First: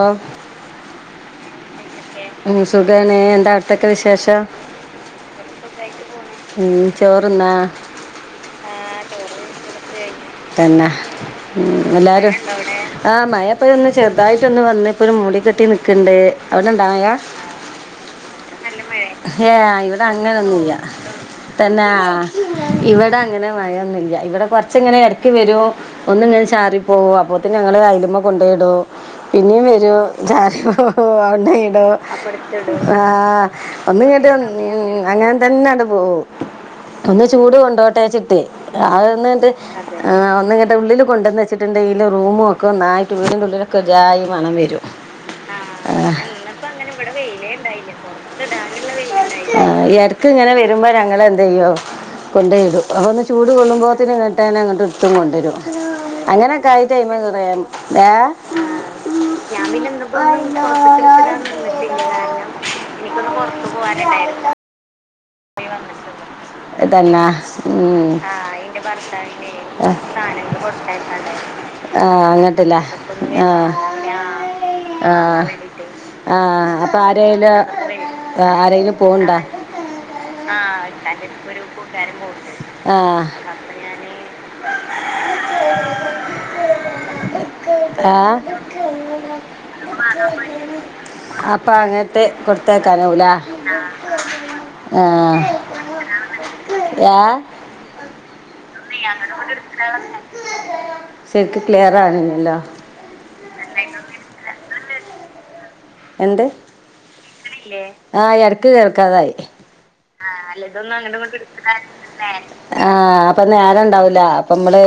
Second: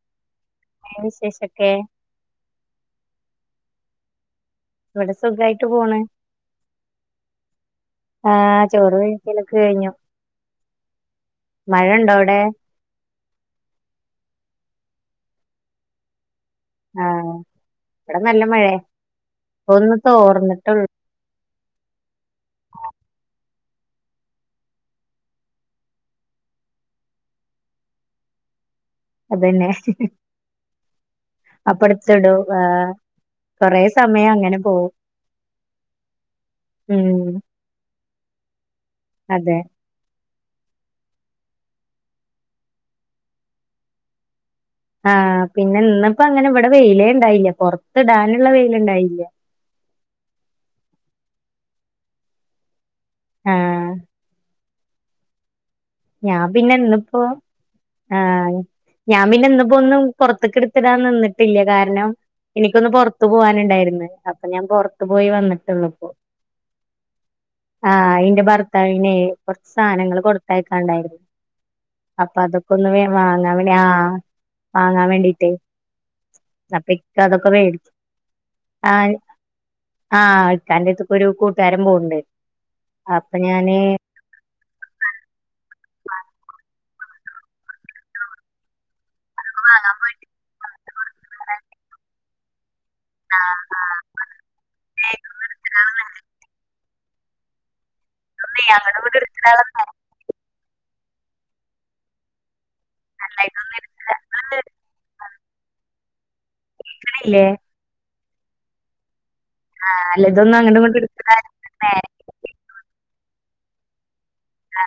Of വിശേഷക്കെ ഉ സുഖണ്എന്താ അവിടുത്തൊക്കെ വിശേഷം ഇവിടെ സുഖായിട്ട് പോണ് ഉ ചോറന്നാ ആഹ് ചോറ് വീഴിച്ചലൊക്കെ കഴിഞ്ഞു പിന്നെ മഴ ഉണ്ടോ എല്ലരും അവിടെ ആഹ് മയപ്പോ ഒന്ന് ചെറുതായിട്ടൊന്ന് വന്ന് ഇപ്പൊ ഒരു മൂടി കെട്ടി നിക്ക്ണ്ട് അവിടെണ്ടൊ മയാ ആഹ് ഇവിടെ നല്ല മഴയ ഏ ഇപ്പൊ ഒന്ന് ഇവിടെ അങ്ങനൊന്നുംല്ല തോർന്നിട്ടുള്ളൂ തന്നെ ഇവിടെ അങ്ങനെ മഴൊന്നുല്ല ഇവിടെ കൊറച്ച് ഇങ്ങനെ എടക്ക് വരു ഒന്ന് ഇങ്ങനെ ചാറി പോകോ അപ്പോത്തെ ഞങ്ങള് അയലമ്മ കൊണ്ടോയിടോ പിന്നെയും അതന്നെ വരൂ ചാര പോ അവണടോ അപ്പടുത്തിടൂ ആഹ് ആ കൊറേ ഒന്നങ്ങട്ട് സമയം അങ്ങനെ പോവും അങ്ങനെ തന്നെയടെ പോവു ഒന്ന് ഉം ചൂട് കൊണ്ടോട്ടെച്ചിട്ട് അതന്ന് അതെ ഒന്നിങ്ങട്ട ഉള്ളിൽ കൊണ്ടുവന്ന് വെച്ചിട്ടുണ്ടെങ്കിൽ റൂമും ഒക്കെ ഒന്നായിട്ട് വീടിൻ്റെള്ളിലൊക്കെ ജായി മണം വരും ആ പിന്നെ ആഹ് ഇന്നിപ്പോ അങ്ങനെ ഇവിടെ വെയില ഇണ്ടായില്ല പൊറത്തിടാനുള്ള വെയില ഇണ്ടായില്ല ആ ഇടക്ക് ഇങ്ങനെ വരുമ്പോൾ ഞങ്ങൾ എന്ത ചെയ്യോ കൊണ്ടോയിടും അപ്പൊ ഒന്ന് ചൂട് ആഹ് കള്ളുമ്പോത്തിന് ഇങ്ങട്ടേ തന്നെങ്ങട്ട് ഇടുത്തും കൊണ്ടുവരു ഞാൻ അങ്ങനെൊക്കെ പിന്നെ ഇന്നിപ്പോ ആയിട്ടൈ്മറയാ ആഹ് ഞാൻ ഇന്നിപ്പോ പിന്നെ ഒന്നും പുറത്തേക്ക് ഇന്ന്പ്പൊന്നും എടുത്തിടാൻ പൊറത്ത്ക്ക്ഇട്ത്ത്ടാൻ നിന്നിട്ടില്ല നി കാരണം എനിക്കൊന്ന് പൊറത്തു പോവാനുണ്ടായിരുന്നു അപ്പൊ ഞാൻ പൊറത്തു പോയി വന്നിട്ടുള്ളൂ ഇപ്പോ ഏ തന്നെ ഉം. ആഹ് അതിന്റെ ഭർത്താവിൻ്റെ കൊറച്ച് ആ. സാധനങ്ങള് കൊടുത്ത ണ്ട യി ആ അപ്പൊ അതൊക്കെ അങ്ങട്ടില്ല ഒന്ന് വേ വാങ്ങ വേണ്ടി ആ വാങ്ങാൻ വേണ്ടീട്ടേ ആഹ് അപ്പൊ ഇക്ക ആരേല അതൊക്കെ മേടിച്ചു ആരെങ്കിലും ആഹ് പോവ്ണ്ടോ ആഹ് ഇക്കാന്റെടുത്ത്ക്ക് ഒരു കൂട്ടുകാരൻ പോവ്ണ്ട് ആൂട്ട അപ്പൊ ഞാന് അഞ അ ഏ അതൊക്കെ വാങ്ങാൻ പോയിട്ട് അങ്ങട്ടും അപ്പൊ അങ്ങനത്തെ കൊടുത്തേക്കാനാവുലെ ഇങ്ങട്ടും ആഹ്.. ഏ.. എടുത്തിടാതെ സര്ക്ക് ക്ലിയറാവ്ണില്ലല്ലോ നല്ല [inaudible] എന്ത് ക് ണില്ലേ ല്ലേ... ആഹ് ഇടക്ക് കേൾക്കാതായി ആഹ് അല്ല ഇതൊന്നും അങ്ങണ്ടും ഇങ്ങണ്ടും ഇടുക്കാൻ നേര ആഹ്.. അപ്പ നേരണ്ടാവൂല്ല അപ്പമ്മള്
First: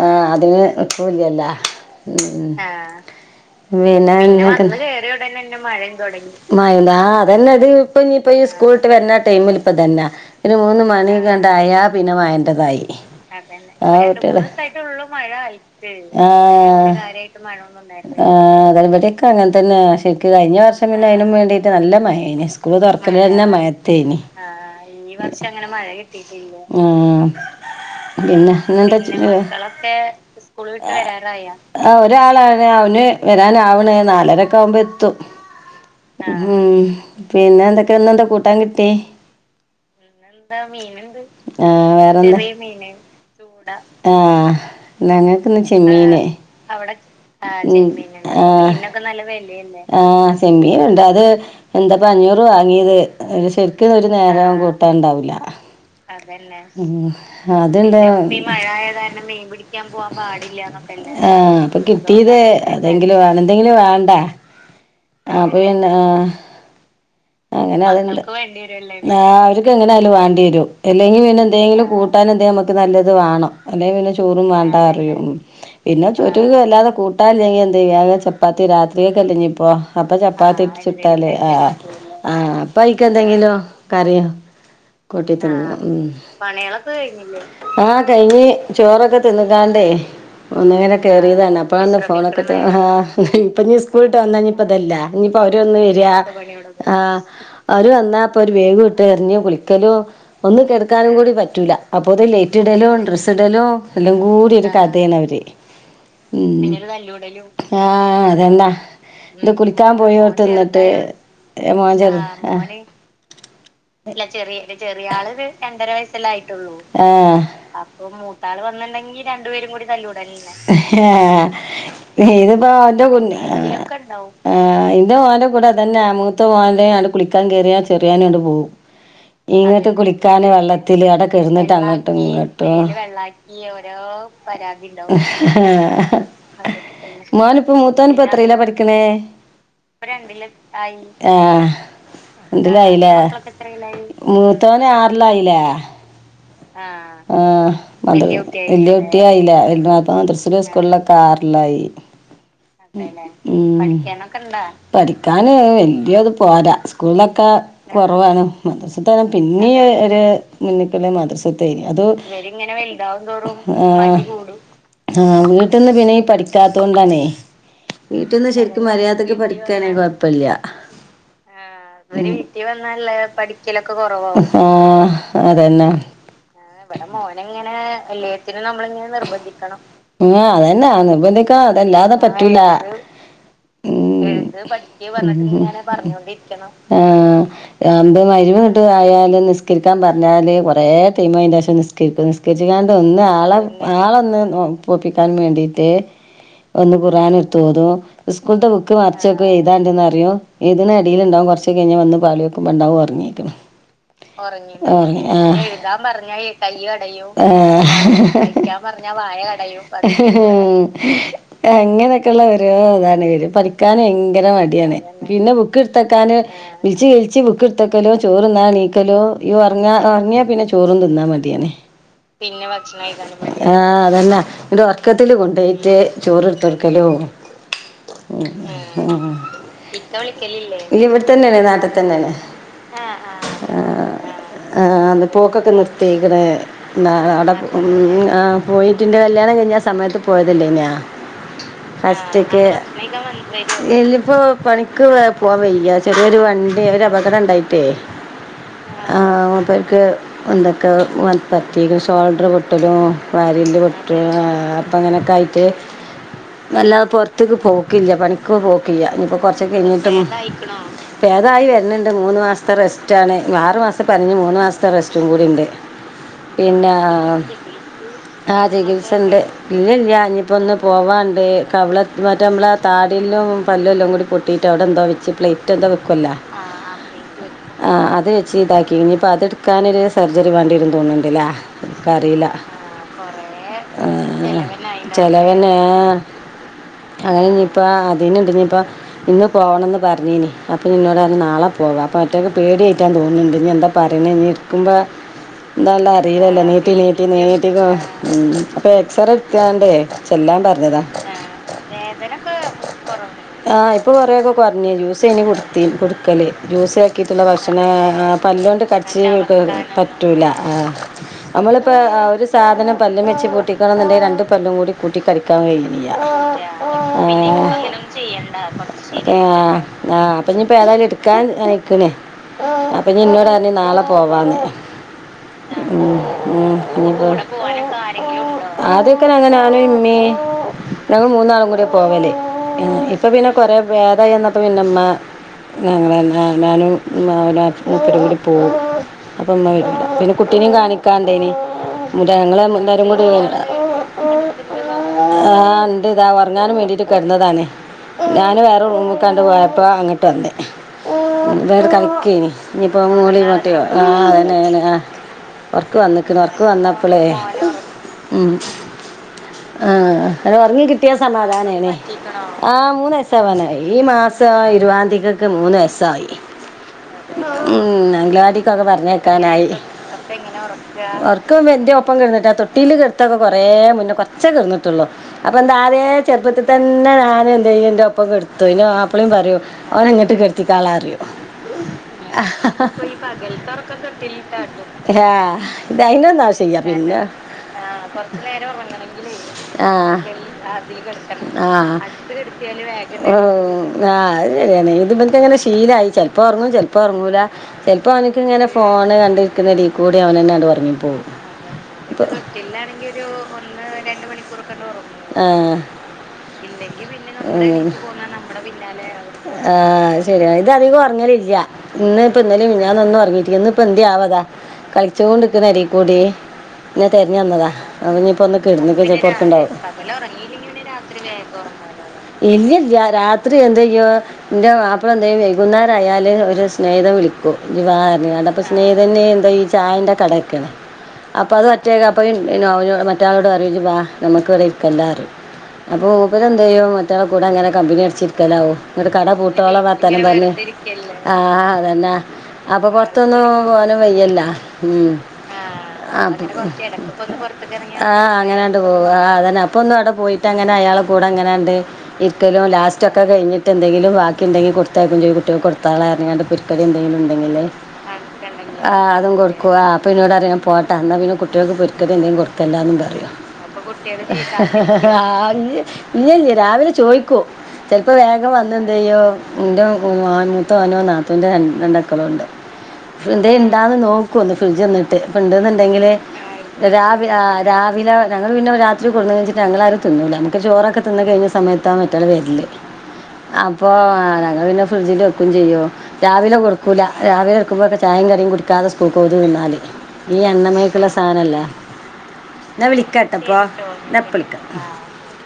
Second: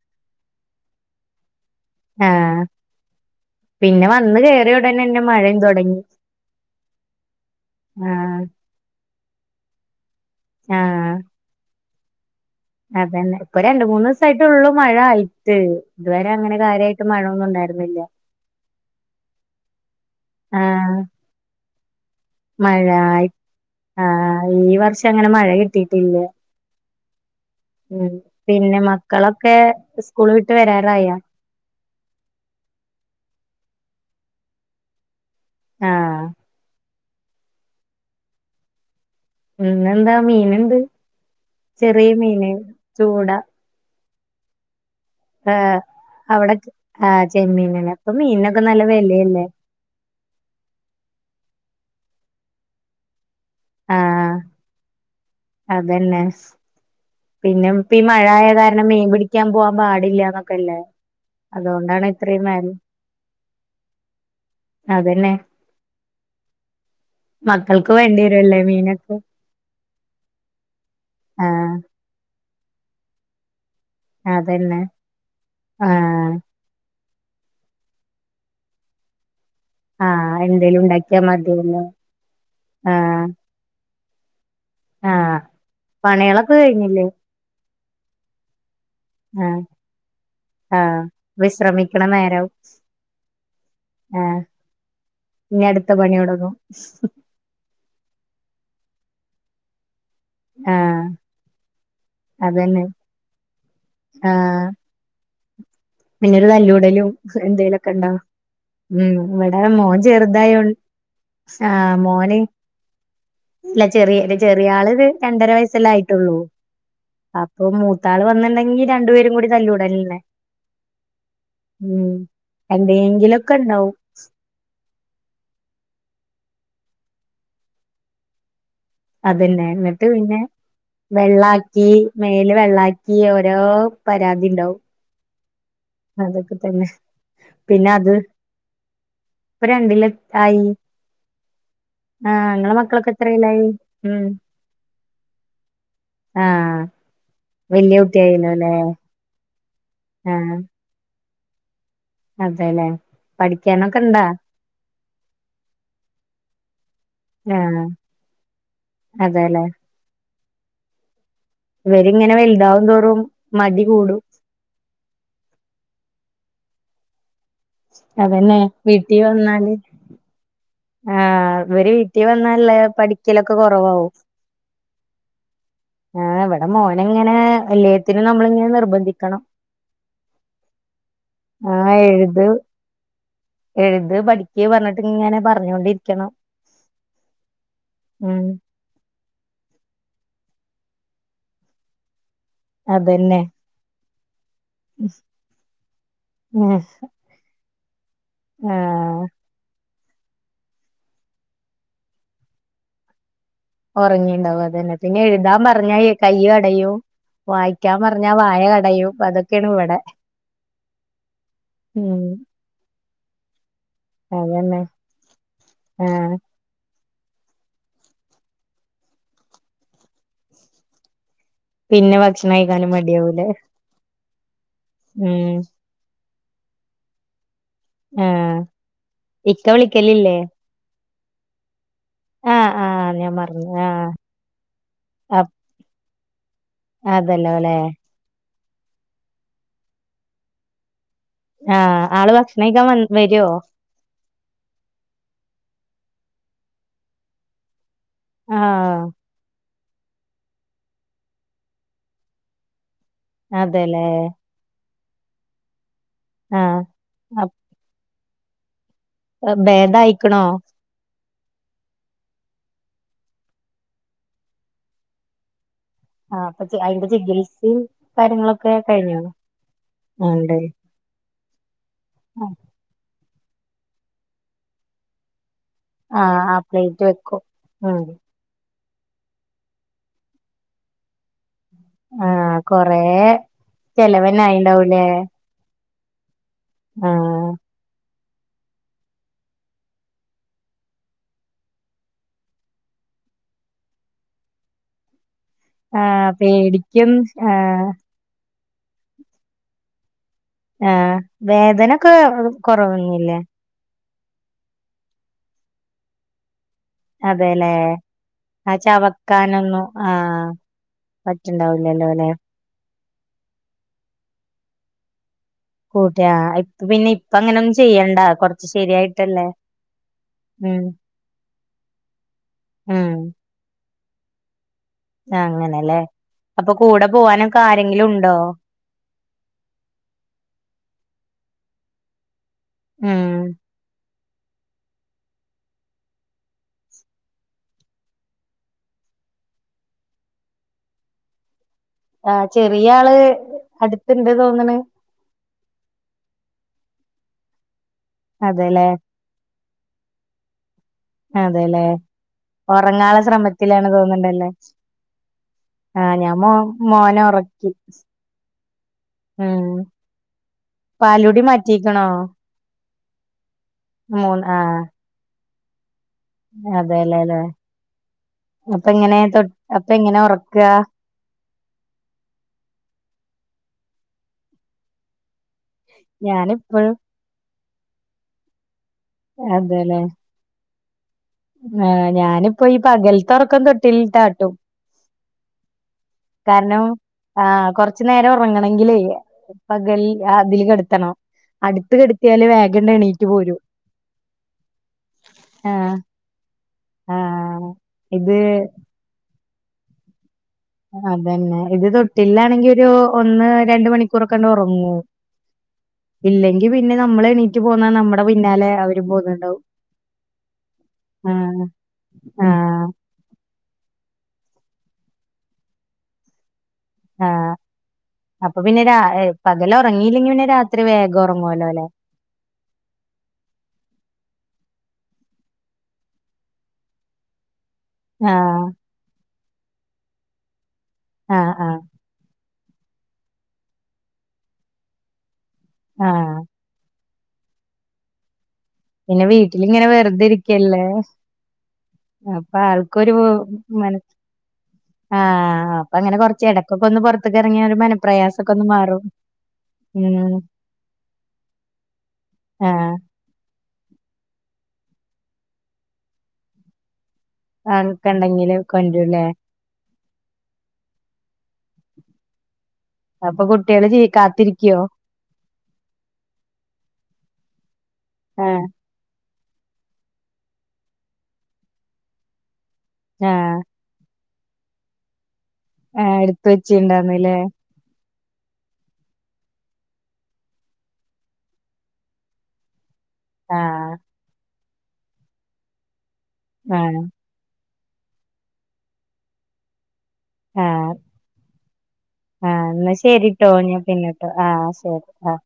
ആ അതിന് എപ്പോഴില്ലലോ ഉം ആഹ് പിന്നെ വന്ന് ഉടനെ കേറിയ തന്നെ ഉടനെന്നെ മഴയും മഴിം തുടങ്ങി തൊടങ്ങി മയണ്ട്. ആ അതന്നെ ഇത് ഇപ്പ ഇനിപ്പോ ഈ ആഹ് സ്കൂളിട്ട് വര്ന ടൈമ് ല് പ്പതന്നാ ഒരു മൂന്ന് ആഹ് മണിക്കണ്ടായാ പിന്നെ മഴന്റതായി ഇപ്പൊ അതന്നെ രണ്ട് ആഹ് മൂന്ന് കുട്ടിയാൾ പിന്നെ ദിവസായിട്ടുള്ളൂ മൂന്നീസായിട്ടുള്ളൂ മഴ ആയിട്ട്. ഇതുവരെ അങ്ങനെ ആഹ് കാര്യായിട്ട് മഴൊന്നും മഴൊന്നുംഉണ്ട ഉണ്ടായിരുന്നില്ല ആഹ് ഇതാ ഇവട്യക്കെ അങ്ങൻ തന്നെ. ശര്ക്ക് കഴിഞ്ഞ വർഷം ആഹ് പിന്നെ അയ്നുംമേണ്ടീട്ട് നല്ല മയേനി സ്കൂള് മഴ തുറക്കല് തന്നെ മഴയത്തേനി. ആ ഈ വർഷം അങ്ങനെ മഴ കിട്ടീട്ടില്ല ആഹ് പിന്നെ ഇന്നെന്താ ചെയ്യ പിന്നെ മക്കളൊക്കെ സ്കൂള് വിട്ട് സ്കൂൾട്ട് വരാറായ വരാറായാ ആ ഒരാളാണ്. അവന് വരാനാവ്ണ്. നാലരൊക്കാവുമ്പോ എത്തും ആഹ് ഉം പിന്നെ എന്തൊക്കെ ഇന്ന് എന്താ കൂട്ടാൻ കിട്ടി ഉം ന്നെന്താ ന്താ മീനുണ്ട് ആഹ് വേറെന്താ മീന് ചെറിയ മീൻ ചൂട ചൂണ്ട ആഹ് നങ്ങൾക്ക്ന്ന് ചെമ്മീന്. അവിടെ ആഹ് അവട ആഹ് ആ ചെമ്മീൻ ചെമ്മീനിന് ഇപ്പൊ ഉം മീനിനൊക്കെ ആഹ് ചെമ്മനൊക്കെ നല്ല വെലയല്ലേ ആഹ് ചെമ്മീൻണ്ട് അത് എന്താപ്പ അഞ്ഞൂറ് വാങ്ങിയത് ഒരു ശരിക്ക് ഒരു ആഹ് നേരം ആകും തുണ്ടാവുല അതന്നെ ആഹ് ആഹ് അത്ണ്ട്... ഇപ്പൊ ഈ മഴ ആയ കാരണം മീൻ പിടിക്കാൻ പോവാൻ പാടില്ല എന്നൊക്കെ അല്ലെ. ആ അപ്പോ അതുകൊണ്ടാണ് കിട്ടീത് ഇത്രയും വെല എതെങ്കിലും വേണം എന്തെങ്കിലും വേണ്ടേ അതന്നെ ആ അപ്പപിന്നെ ആഹ് അങ്ങനെ മക്കൾക്ക് അത് ഇങ്ങണ്ട് വേണ്ടി വരുവല്ലേ വരൊല്ലേ മീനൊക്കെ ആഹ് [inaudible] ഇൻക്ക് എങ്ങനെയാലും വേണ്ടി വരും അല്ലെങ്കി പിന്നെ ആഹ് എന്തെങ്കിലും കൂട്ടാൻ എന്ത നമക്ക് നത് വേണം അല്ലെങ്കി പിൻ ചോറും അതന്നെ വേണ്ടാറ്യും. പിന്നെ ആഹ് ചോറ്റ്ക്ക് വല്ലാതെ കൂ ട്ടാല്ലെങ്കി എന്തയ്യാ അഅ് ചപ്പാത്തി രാത്രികക്കെല്ലഞ്ഞിപ്പോ അപ്പ ആഹ് ചപ്പാത്തി ഇട്ത് എന്തേലും ഉണ്ടാക്കിയാ ചുട്ടാല്, ആ മതിയല്ലോ ആഹ് അപ്പയ്ക്ക് ആഹ് എന്തെങ്കിലും കറ്യും കൂട്ടി ആഹ് താർഞ്ഞ് പണിയാലൊക്കെ കഴിഞ്ഞില്ലേ ആഹ് കഴിഞ്ഞ് ചോറൊക്കെ തിന്ന് ആഹ് കാണ്ടേ ഒന്നിങ്ങനെ ആഹ് കേറിതാണ്. അപ്പ വിശ്രമിക്കണ ഫോണൊക്കെ നേരാവും ചെയ്യാ ആഹ് ഇപ്പൊഞ്ഞി സ്കൂൾ ട്ട് ആഹ് വന്ന ഞി പ്പതല്ല ഇഞ്ഞിപ്പോ ഇനി അവരൊന്ന് അടുത്ത വരാ പണി തുടങ്ങും ആഹ് അവര് വന്നാ അപ്പൊ ഒരു ബേഗ് ഇട്ട് എറിഞ്ഞ് കുളിക്കലും ഒന്നും ആഹ് കെടക്കാനും കൂടി പറ്റൂല. അപ്പോതിന് ലൈറ്റ് അതന്നെ ഇടലും, ഡ്രസ് ഇടലും, എല്ലാം കൂടി ആഹ് ഒരു കഥ ദേനവരി ഉം പിന്നൊരു തല്ലൂടലും, ആഹ് അതന്ന, ഉം ഇത് ഇവിടെ കുളിക്കാൻ മോൻ ചെറുതായോണ്ട് പോയോടുത്ത്ന്ന്ട്ട് ഏഹ് മോൻ ചെറു അഹ് മോന് ഇല്ല ചെറിയ ചെറിയ ആള് രണ്ടര വയസല്ലേ ആയിട്ടോള്ളൂ ആ അപ്പൊ ത്താൾ വന്നിണ്ടെങ്കി രണ്ടുപേരും കൂടി തല്ലൂടലന്നെ ഉം ആഹ് ഇത്പ്പൊ ന്റെ കുഞ്ഞ എന്തെങ്കിലൊക്കെ ഉണ്ടാവും ആഹ് ന്റെ മോൻ്റെ കൂടെ അതന്നെ മൂത്തെ മോൻ്റെ ആണ്ട് കുളിക്കാൻ കേറിയാ ചെറിയോനും അണ്ട് പോവും അതന്നെ ഇങ്ങട്ട് ന്നട്ട് പിന്നെ കുളിക്കാന് വെള്ളത്തില് അവിടെ കെടന്നിട്ട് വെള്ളാക്കി അങ്ങട്ടും മേല് ഇങ്ങട്ടും വെള്ളാക്കി ഓരോ പരാതി ണ്ടാവും അഹ് ഹ് ഹ് ഹ അതൊക്ക തന്നെ മോൻപ്പോ പിന്നെ മൂത്തോൻ അത് പ്പോ എത്രീലാ പഠിക്ക്ണേ ഇപ്പൊ രണ്ടിലു ആയി ആഹ് ആഹ് ഇങ്ങളെ രണ്ടിലായി മക്കളൊക്കെ ലേ എത്രയിലായി എത്രിലായി? ഉം മൂത്തോനാർലായി ലേ... ആഹ് ആഹ് അത് വല്യ കുട്ടി ടിയായില അപ്പൊ മദ്രസില് സ്കൂളൊക്കെ ആറിലായി അതെലെ തന്നെ ഉഹ് പഠിക്കണക്കണ്ടൊ? പഠിക്കാന് വല്യത് പോരാ സ്കൂൾലൊക്കെ ആഹ് കുറവാണ് മദ്രസത്തത് അതെല്ലെ പിന്നിം ഒരു മുന്ന്ക്കുള്ള മദ്രസ തേനി അത് ഇവരിങ്ങനെ വെൽതാവും തോറും ആഹ് മടി കൂടും ആഹ് വീട്ട്ന്ന് പിന്നെയി പഠിക്കാതൊണ്ടാണെയ് വീട്ട്ന്ന് അതന്നെ ശെരിക്കും വീട്ടി മര്യാദക്ക് വന്നാല് പഠിക്കാണെ കുഴപ്പല്യ ആഹ് അവര് അവര് വീട്ടി വന്നാല് പഠിക്കലൊക്കെ കൊറവാവും ആഹ് അതെന്നെ ആഹ് ഇവടെ മോനങ്ങനെ എല്ലേത്തിനും നമ്മളിങ്ങനെ നിർബന്ധിക്കണം ഉം അതന്നെ നിർബന്ധിക്കാ ആഹ് അതല്ലാതെ എഴുത് പറ്റൂല എഴുത് പഠിയ്ക്ക് പറഞ്ഞിട്ട് ഇങ്ങനെ പ ഇങ്ങനെ പറഞ്ഞൊണ്ടിരിക്കണം ആഹ് ആമ്പോ ഉം മഹ് രീബ് എന്ത ആയാലും നിസ്കരിക്കാം പറഞ്ഞാല് കൊറെ ടെം അയിന്റെശം നിസ് നിസ്കരിച്കാണ്ട് ഒന്ന് അതന്നെ ആളെ ആളൊന്ന് ന്നോ ഒപ്പിക്കാൻ വേണ്ടിട്ട് ഉം ഒന്ന് ഖുർആനെട്ത്ത് ഓതും ഇസ്കൂൾത്തെ ബുക്ക് ആഹ് മർച്ചോക്കും എയ്താണ്ട്ന്നറിയും ഏഴ്തിണ എടീലിണ്ടാവും കൊർച്ച് കഴിഞ്ഞ് വന്ന് പാളിയോക്കുമ്പണ്ടാവും ഒർങ്ങിക്ണ് ഒറങ്ങിണ്ടാവും ഒറങ്ങി അതന്നെ പിന്നെ ഒറങ്ങി ആഹ് എഴുതാൻ എഴുതാ പറഞ്ഞാ [unintelligible] കയ്യ് കടയും വായിക്കാൻ ആഹ് പറഞ്ഞാ വായ വായിക്കാൻ പറഞ്ഞ കടയും വായ അതൊക്കെയാണ് ഇവിടെ കടയും ഉം എങ്ങനക്കെള്ള ഓരോതാണ് വര് പഠിക്കാന് ഭയങ്കര അതന്നെ മടിയാണ് പിന്നെ ബുക്ക്ട്ത്തെക്കാന് ആഹ് വിള്ച്ച് വിള്ച്ച് ബുക്ക് ഇട്ത്തക്കലും ചോറ്ന്നാണീക്കലും ഈ ഉറങ്ങ ഉറങ്ങിയാ പിന്നെ ചോ ചോറും തിന്നാമടിയാണ് പിന്നെ ഭക്ഷണം കഴിക്കാനും മടിയാണ് ആഹ് അതനെ ങ്ങട്ട് ഒർ ഒർക്കത്തില് ഉം കൊണ്ടൊയിറ്റ് ചോറ്ട്തൊട്ക്കലും ആഹ് ഉം ഇക്ക വിളിക്കലില്ലേ? ഇല്യ ഇവിട്തന്നെണ് നാട്ട്തന്നെണ് ആഹ് ആഹ് ഞാൻ മറന്നു ആഹ് ആഹ് അപ് പോക്കൊക്കെ നിർത്തിക്ണ് ന്നാആട അതല്ലോ ല്ലേ ഉം ആ പോയിറ്റിൻ്റെ കല്യാണം കഴിഞ്ഞ ആ സമയത്ത് പോയതല്ലേനിയോ? ആഹ് ആള് ഭക്ഷണം കഴിക്കാൻ വന്ന് വെരോ? ഇല്യപ്പോ പണിക്ക് പോവാ പോവാൻ വെയ്യ ചെറിയൊരു വണ്ടി ഒരു അപകടം ഇണ്ടായിട്ടേ ആഹ് ആഹ് മൂപ്പര്ക്ക് എന്തെക്കെ പറ്റിക്ക്ണ് ഷോൾഡറ് പൊട്ടലും വാരിയെല്ല് അതെല്ലേ പൊട്ട ആഹ് അപ്പങ്ങനൊക്കായിട്ട് ആഹ് വെല്ലാതെ അപ് പൊറ്തിക്ക് പോക ക്കില്യ പണിക്ക് പോക്കില്യ ഇഞ്ഞ്‌പ്പോ കൊറച്ച്കഴിഞ്ഞിട്ട് ഭേദായിക്കണോ ഭേദായിക്ണോ? പേദായി വെര്ണിണ്ട് മൂന്ന് മാസ്ത്തെ റെസ്റ്റാണ് ആറു മാസം പറ്ഞ്ഞ് മൂന്ന് മാസ്ത്തെ റെസ്റ്റും കൂടിണ്ട്. ആഹ് അപ്പൊ പിന്നെ അതിന്റെ ആഹ് ചികിത്സയും ആ കാര്യങ്ങളൊക്കെ കഴിഞ്ഞോ ചികിത്സണ്ട് ഇല്ലല്ല്യ ഇഞ്ഞിപ്പോ ഉണ്ട് ഇന്ന് പൊ പോവാണ്ട് കവ്ള മറ്റേ മ്ളെ താടിയെല്ലും പല്ലെല്ലുംകൂടി പൊട്ടിട്ടെയ് അവിടെന്തോ വെച്ച്പ്ലേ മറ്റെന്തൊ വെക്കൊല്ലൊ ആ ആഹ് പ്ലേറ്റ് വെക്കും ഉം ആഹ് അത് ച്ചിതാക്കി ഇനിപ്പൊ അത്ട്ക്കാനൊരു സർജറി വാണ്ടിയെരും തോന്ന്ണ്ട് ലെ ഇക്കറീല ആഹ് കൊറേ കുറെ ചെലവെനായിണ്ടാ ചെലവന്നായിണ്ടാവൂലേ ആഹ് ചെലവെനെ ആഹ് അയ്ഞ്ഞിപ്പൊ അത് നിതിനിപ്പൊ ഇന്ന് പോണംന്ന് പറഞ്ഞീനി അപ്പ എന്നോട് പറഞ്ഞ് നാളെ പോകാ അപ്പോ ഒറ്റയ്ക്ക് പേടിയായ്റ്റ തോന്ന്ണ്ട് ഇനി എന്താ പറയഞ്ഞന്നരിക്കുമ്പോ എന്താല്ല ആഹ് അറിലല്ലോ നീട്ടി പേടിക്കും നീട്ടി നീട്ടി ആഹ് ഉം ഇപ്പൊ എക്സറെ എട്ത്ത് ആണ്ടെയ് ആഹ് വേദനൊക്കെ കൊറവെന്നില്ലേ? ആഹ് ഇപ്പൊ കൊറേക്കെ കൊറ്ഞ്ഞ്നി ജ്യൂസേനി കൊടുത്തീൻ കൊട്ക്കല് ജ്യൂസ് ക്കിയിട്ടുള്ള അതെല്ലേ ഭക്ഷണേ ആ പല്ലൊണ്ട് കട്ച്ച് ചവക്കാനൊന്നും പറ്റൂല ആഹ് നമ്മളിപ്പോ പറ്റ്ണ്ടാവില്ലല്ലോ ആഹ് ല്ലെ ഒര് സാധനം പല്ല്മെച്ച് പൊട്ടിക്കണന്നുണ്ടങ്കി രണ്ട് പല്ലും കൂടി കൂട്ടി കടിക്കാൻ കഴിയില്ല കൂട്ടി അ ആഹ് ഇപ്പ ആ പിന്നെ ഇപ്പ അങ്ങനൊന്നും ചെയ്യണ്ട കൊറച്ച് കൊർച് ശരിയായിട്ട് ശരിയായിട്ടല്ലേ ആഹ് ആഹ് ഉം അപ്പൊഞ്പ്പോതാലും ഇടുക്കാനായിക്ക്ണ് ഉം അപ്പൊഞ് ഇന്നോടറ്ഞ് നാളെ പോവാന്ന് അങ്ങനെല്ലേ ഉ ഉ അപ്പൊ കൂടെ ഇനിപ്പോ, പോവാനൊക്കെ ആരെങ്കിലും ഉണ്ടോ ആദ്യക്കെ ഞങ്ങന ഞാനു ഇമ്മീ ഞങ്ങൾ മൂന്നാളും കൂടിയാപോവല് ഉം ഇപ്പൊ പിന്നെ കൊറെ വേ തായിന്നപ്പോ പിന്നമ്മ ഞങ്ങളല്ലാ ഞാനും അവ മുത്തിര കൂടി പോവും അപ്പൊ ഉമ്മ വരൂല്ല പിന്നെ കുട്ടിനീം കാണിക്കാണ്ടേനി ആഹ് ഞങ്ങൾ ചെറിയ എല്ലാവരും ആള് കൂടി അടുത്ത്ണ്ട് തോന്ന്ണ്. ആഹ് ഇണ്ട് ഇതാ ഉറങ്ങാനു വേണ്ടിട്ട് കിടന്നതാണ്. ഞാന് വേറെ അതെല്ലേ റൂമ് ത്താണ്ട് പോയപ്പോ അങ്ങട്ട് വന്ന്. അതെല്ലേ വേറെ കളിക്കെനി. ഇഞ്ഞിപ്പൊ ഒറങ്ങാള്ള മൂളിവ ആഹ് ശ്രമത്തിലാണ് തോന്ന്ണ്ടല്ലേ അതനെ അതനെ ആ ഉർക്ക് ആഹ് ഞാൻ വന്നിക്കണ് മോ ഉറക്ക് മോനെ വന്നപ്പളേ ഒറക്കി ഉം ഉം ആഹ് അത് ഒറങ്ങി കിട്ടിയ പാലുടി സമധാനേനെ. മാറ്റിക്ക്ണോ ആഹ് മൂന്നയ്സ്. ത്തവനായി ഈ മൂന്ന് മാസം ആഹ് ഇരുവാന്തിക ത്ത് മൂന്ന് വയസായി. അതെല്ലേല്ലേ ഉം അംങ്കലാടി, ക്ക അപ്പൊ എങ്ങനെ തൊ പറഞ്ഞക്കാനായി. അപ്പൊ എങ്ങനെ ഒറക്കാ ഒർക്കവര്ന്റെ ഒപ്പം കിടന്നിട്ടാ തൊട്ടില് കിട്ത്താത്തൊക്കെ കൊറേ മുന്നേ കൊർച്ചാ കിട്ന്നിട്ടുള്ളോ അപ്പെന്താ ആതേ ചെറുപ്പത്തിൽ ഞാനിപ്പഴും തന്നെ ഞാനന്തയ്യും എന്റെ ഒപ്പം കിടത്തു ഇന്റെ മാപ്പിളീം പറയോ അതെല്ലേ ഓനങ്ങട്ട് കെടത്തിക്കാളാന്ന് പറയും ആഹ് ഞാനിപ്പോ ഈ പകൽ പകൽത്തെ ഒറക്കം തോട്ടില് ഇട്ട് ആട്ടും ആഹ് ഇതയിന്റന്നു ആവശ്ല്ല്യ കാരണം പിന്നെ ആഹ് കൊറച്ചു കുറച്ച് നേരം ഒറങ്ങണെങ്കിലേ ഉറങ്ങണങ്കില് പകൽ ആഹ് അതില് കെടത്തണം അതീകെടക്കണം അടുത്ത് ആഹ് കെടത്തിയാല് വേഗണ്ട് എണീറ്റ് പോരും ആ അത് ശരിയാണ് ഇത് ഇവൽക്കങ്ങനെ ആഹ് ശീലായി. ചെല്പ്പോ ഒറങ്ങും ചെല്പ്പോ ഒറങ്ങൂല ആഹ് ചെല്പ്പോ ഇത് ഓന്ക്ക്ങ്ങനെ ഫോണ് കണ്ടിരിക്കിണടീകൂടെ ഓനന്നാണ്ട് ഒറങ്ങിപ്പോവും പിന്നാണെങ്കി ഒരു ഒന്ന് രണ്ട് മണിക്കൂറൊക്കെണ്ട് ഒറങ്ങും. ആഹ് ഇല്ലെങ്കി പിന്നെ നമ്മള് എണീറ്റ് പോന്നാ, നമ്മടെ പിന്നാലെ അവരും പോന്നുണ്ടാവും. ആഹ് അയ്ശരിയാ. ഇത് അധികം ഉറങ്ങലില്ല്യ. ആഹ് ഇന്ന് ഇന്നലിം ആഹ് മിഞ്ഞാന്നൊന്നും ഒറങ്ങീട്ടില്ല. നന്പ്പോ ന്തേ ആവതാ. കളിച്ചോണ്ടക്കണ് എടീക്കൂടി. ന്നെ തെരഞ്ഞു ആഹ് വന്നതാ. അതിഞ്ഞിപ്പൊ അപ്പൊ പിന്നെ രാ കെട്ന്നീല്ലങ്കി ഇപ്പറ്തുണ്ടാവും. പകല് ഒറങ്ങിയില്ലെങ്കി പിന്നെ രാത്രി വേഗം ഒറങ്ങുവല്ലോ ല്ലേ ഇല്ലില്ല്യ രാത്രി എന്തയ്യു. ഇന്റെ മാപ്പള എന്തേ വൈകുന്നേരായാല് ഒരു [unintelligible] വിളിക്കു ക്കും ഇജ് വാ പറഞ്ഞാണ്ട്, അപ്പ ആഹ് സ്നേഹിതന് ന്താ ഈ ചായന്റെ കടക്കെണ്. ആഹ് അപ്പൊ അത ആഹ് [unintelligible] അപ്പോയും ഈ മറ്റേ ആളോട് പറിം ഇജ്ബാ ഞമ്മക്ക് ഇവിടെ ഇരിക്കണ്ടാന്ന് പറീം അപ്പൊ ആഹ് മൂപ്പര് ന്താ റിയും മറ്റാളെ കൂടെ ഇങ്ങനെ കമ്പനിടിച്ചിരിക്കലാവും. ഇന്നിട്ട് പിന്നെ കട പൂട്ടോളം വീട്ടിലിങ്ങനെ വർത്താനം വെറുതെ പറഞ്ഞ്. ഇരിക്കല്ലേ ആഹ് അതന്ന. അപ്പൊ പൊറത്തൊന്നും മന പോവാനും വയ്യല്ല ഉം ആഹ് അപ്പൊ അങ്ങനെ ആഹ് കൊറച്ച് എടക്കൊക്കെ ഒന്ന് പൊറത്ത്ക്ക് എറങ്ങിയ ഒരു ആഹ് മനപ്രയാസൊക്കെ ഒന്ന് അങ്ങനെയാണ്ട് പോവ. മാറും ആ അതന്നെ അപ്പൊ ഒന്നും ഔടെ ഉം പോയിട്ട്, അങ്ങനെ അയാള കൂടെ അങ്ങനെയണ്ട്. ഇരിക്കലും ആഹ് ലാസ്റ്റ് ഒക്കെ കഴിഞ്ഞിട്ട എന്തങ്കിലും ബാക്കിണ്ടെങ്കി കൊടുത്തയകക്കും ചെയ്യു, കുട്ടിൾക്ക്കൊടുത്താളാ പറഞ്ഞാണ്ട് പൊരിക്കടിന്തയിലും. [unintelligible] ഉണ്ടെങ്കില് കൊണ്ടരൂല്ലേ? [unintelligible] അപ്പം എന്നോട് പറിം ഞാ പോട്ട. എന്നൽ പിന്നെ കുട്ടികൾക്ക് പൊരിക്കരു എന്തങ്കിലും കൊടുക്കണ്ടാന്ന് പറി അപ്പൊ കുട്ടികള് ജീ കാത്തിരിക്കോ ആ ഇല്ല്യ ല്ല രാവിലെ ചോയ്ക്കു. ചെലപ്പോ വേഗം ആഹ് വന്ന് ന്തയ്യു ഇന്റെ [unintelligible] നാത്തൂന്റെ രണ്ട [unintelligible] ആഹ് എന്തെണ്ടാന്ന് നോക്കു ഫ്രിഡ്ജ് എന്നിട്ട് അപ്പണ്ട് ന്ന് ണ്ടെങ്കില് ആഹ് എടുത്ത് രാവില വെച്ചിണ്ടായിന്നില്ലേ രാവിലെ ഞങ്ങള് പിന്നെ രാത്രി കൊട്ന്ന് വെച്ചിട്ട് ഞങ്ങളാരും തിന്നൂല [unintelligible] ചോറൊക്കെ തിന്ന് കഴിഞ് സമയത്താ [unintelligible] വര്ല് അപ്പൊ ആഹ് ഞങ്ങള് പിന്നെ ഫ്രിഡ്ജില് വെക്കും ചെയ്യും രാവിലെ കൊടു ആഹ് രാവിലെ എണ്ക്കുമ്പോക്ക്‌ ചായിം കടിം കുടിക്കാത സ്കൂള്ക്കോകും ഇത് തിന്നാതെ ഈ ആഹ് എണ്ണമ്യ്ക്കുള്ള സാനല്ലേ ആഹ് ന്നാ ശെരിട്ടോ ഞാൻ എന്നെ പിന്നട്ടോ വിളിക്കാം ആഹ് ശെരി ആ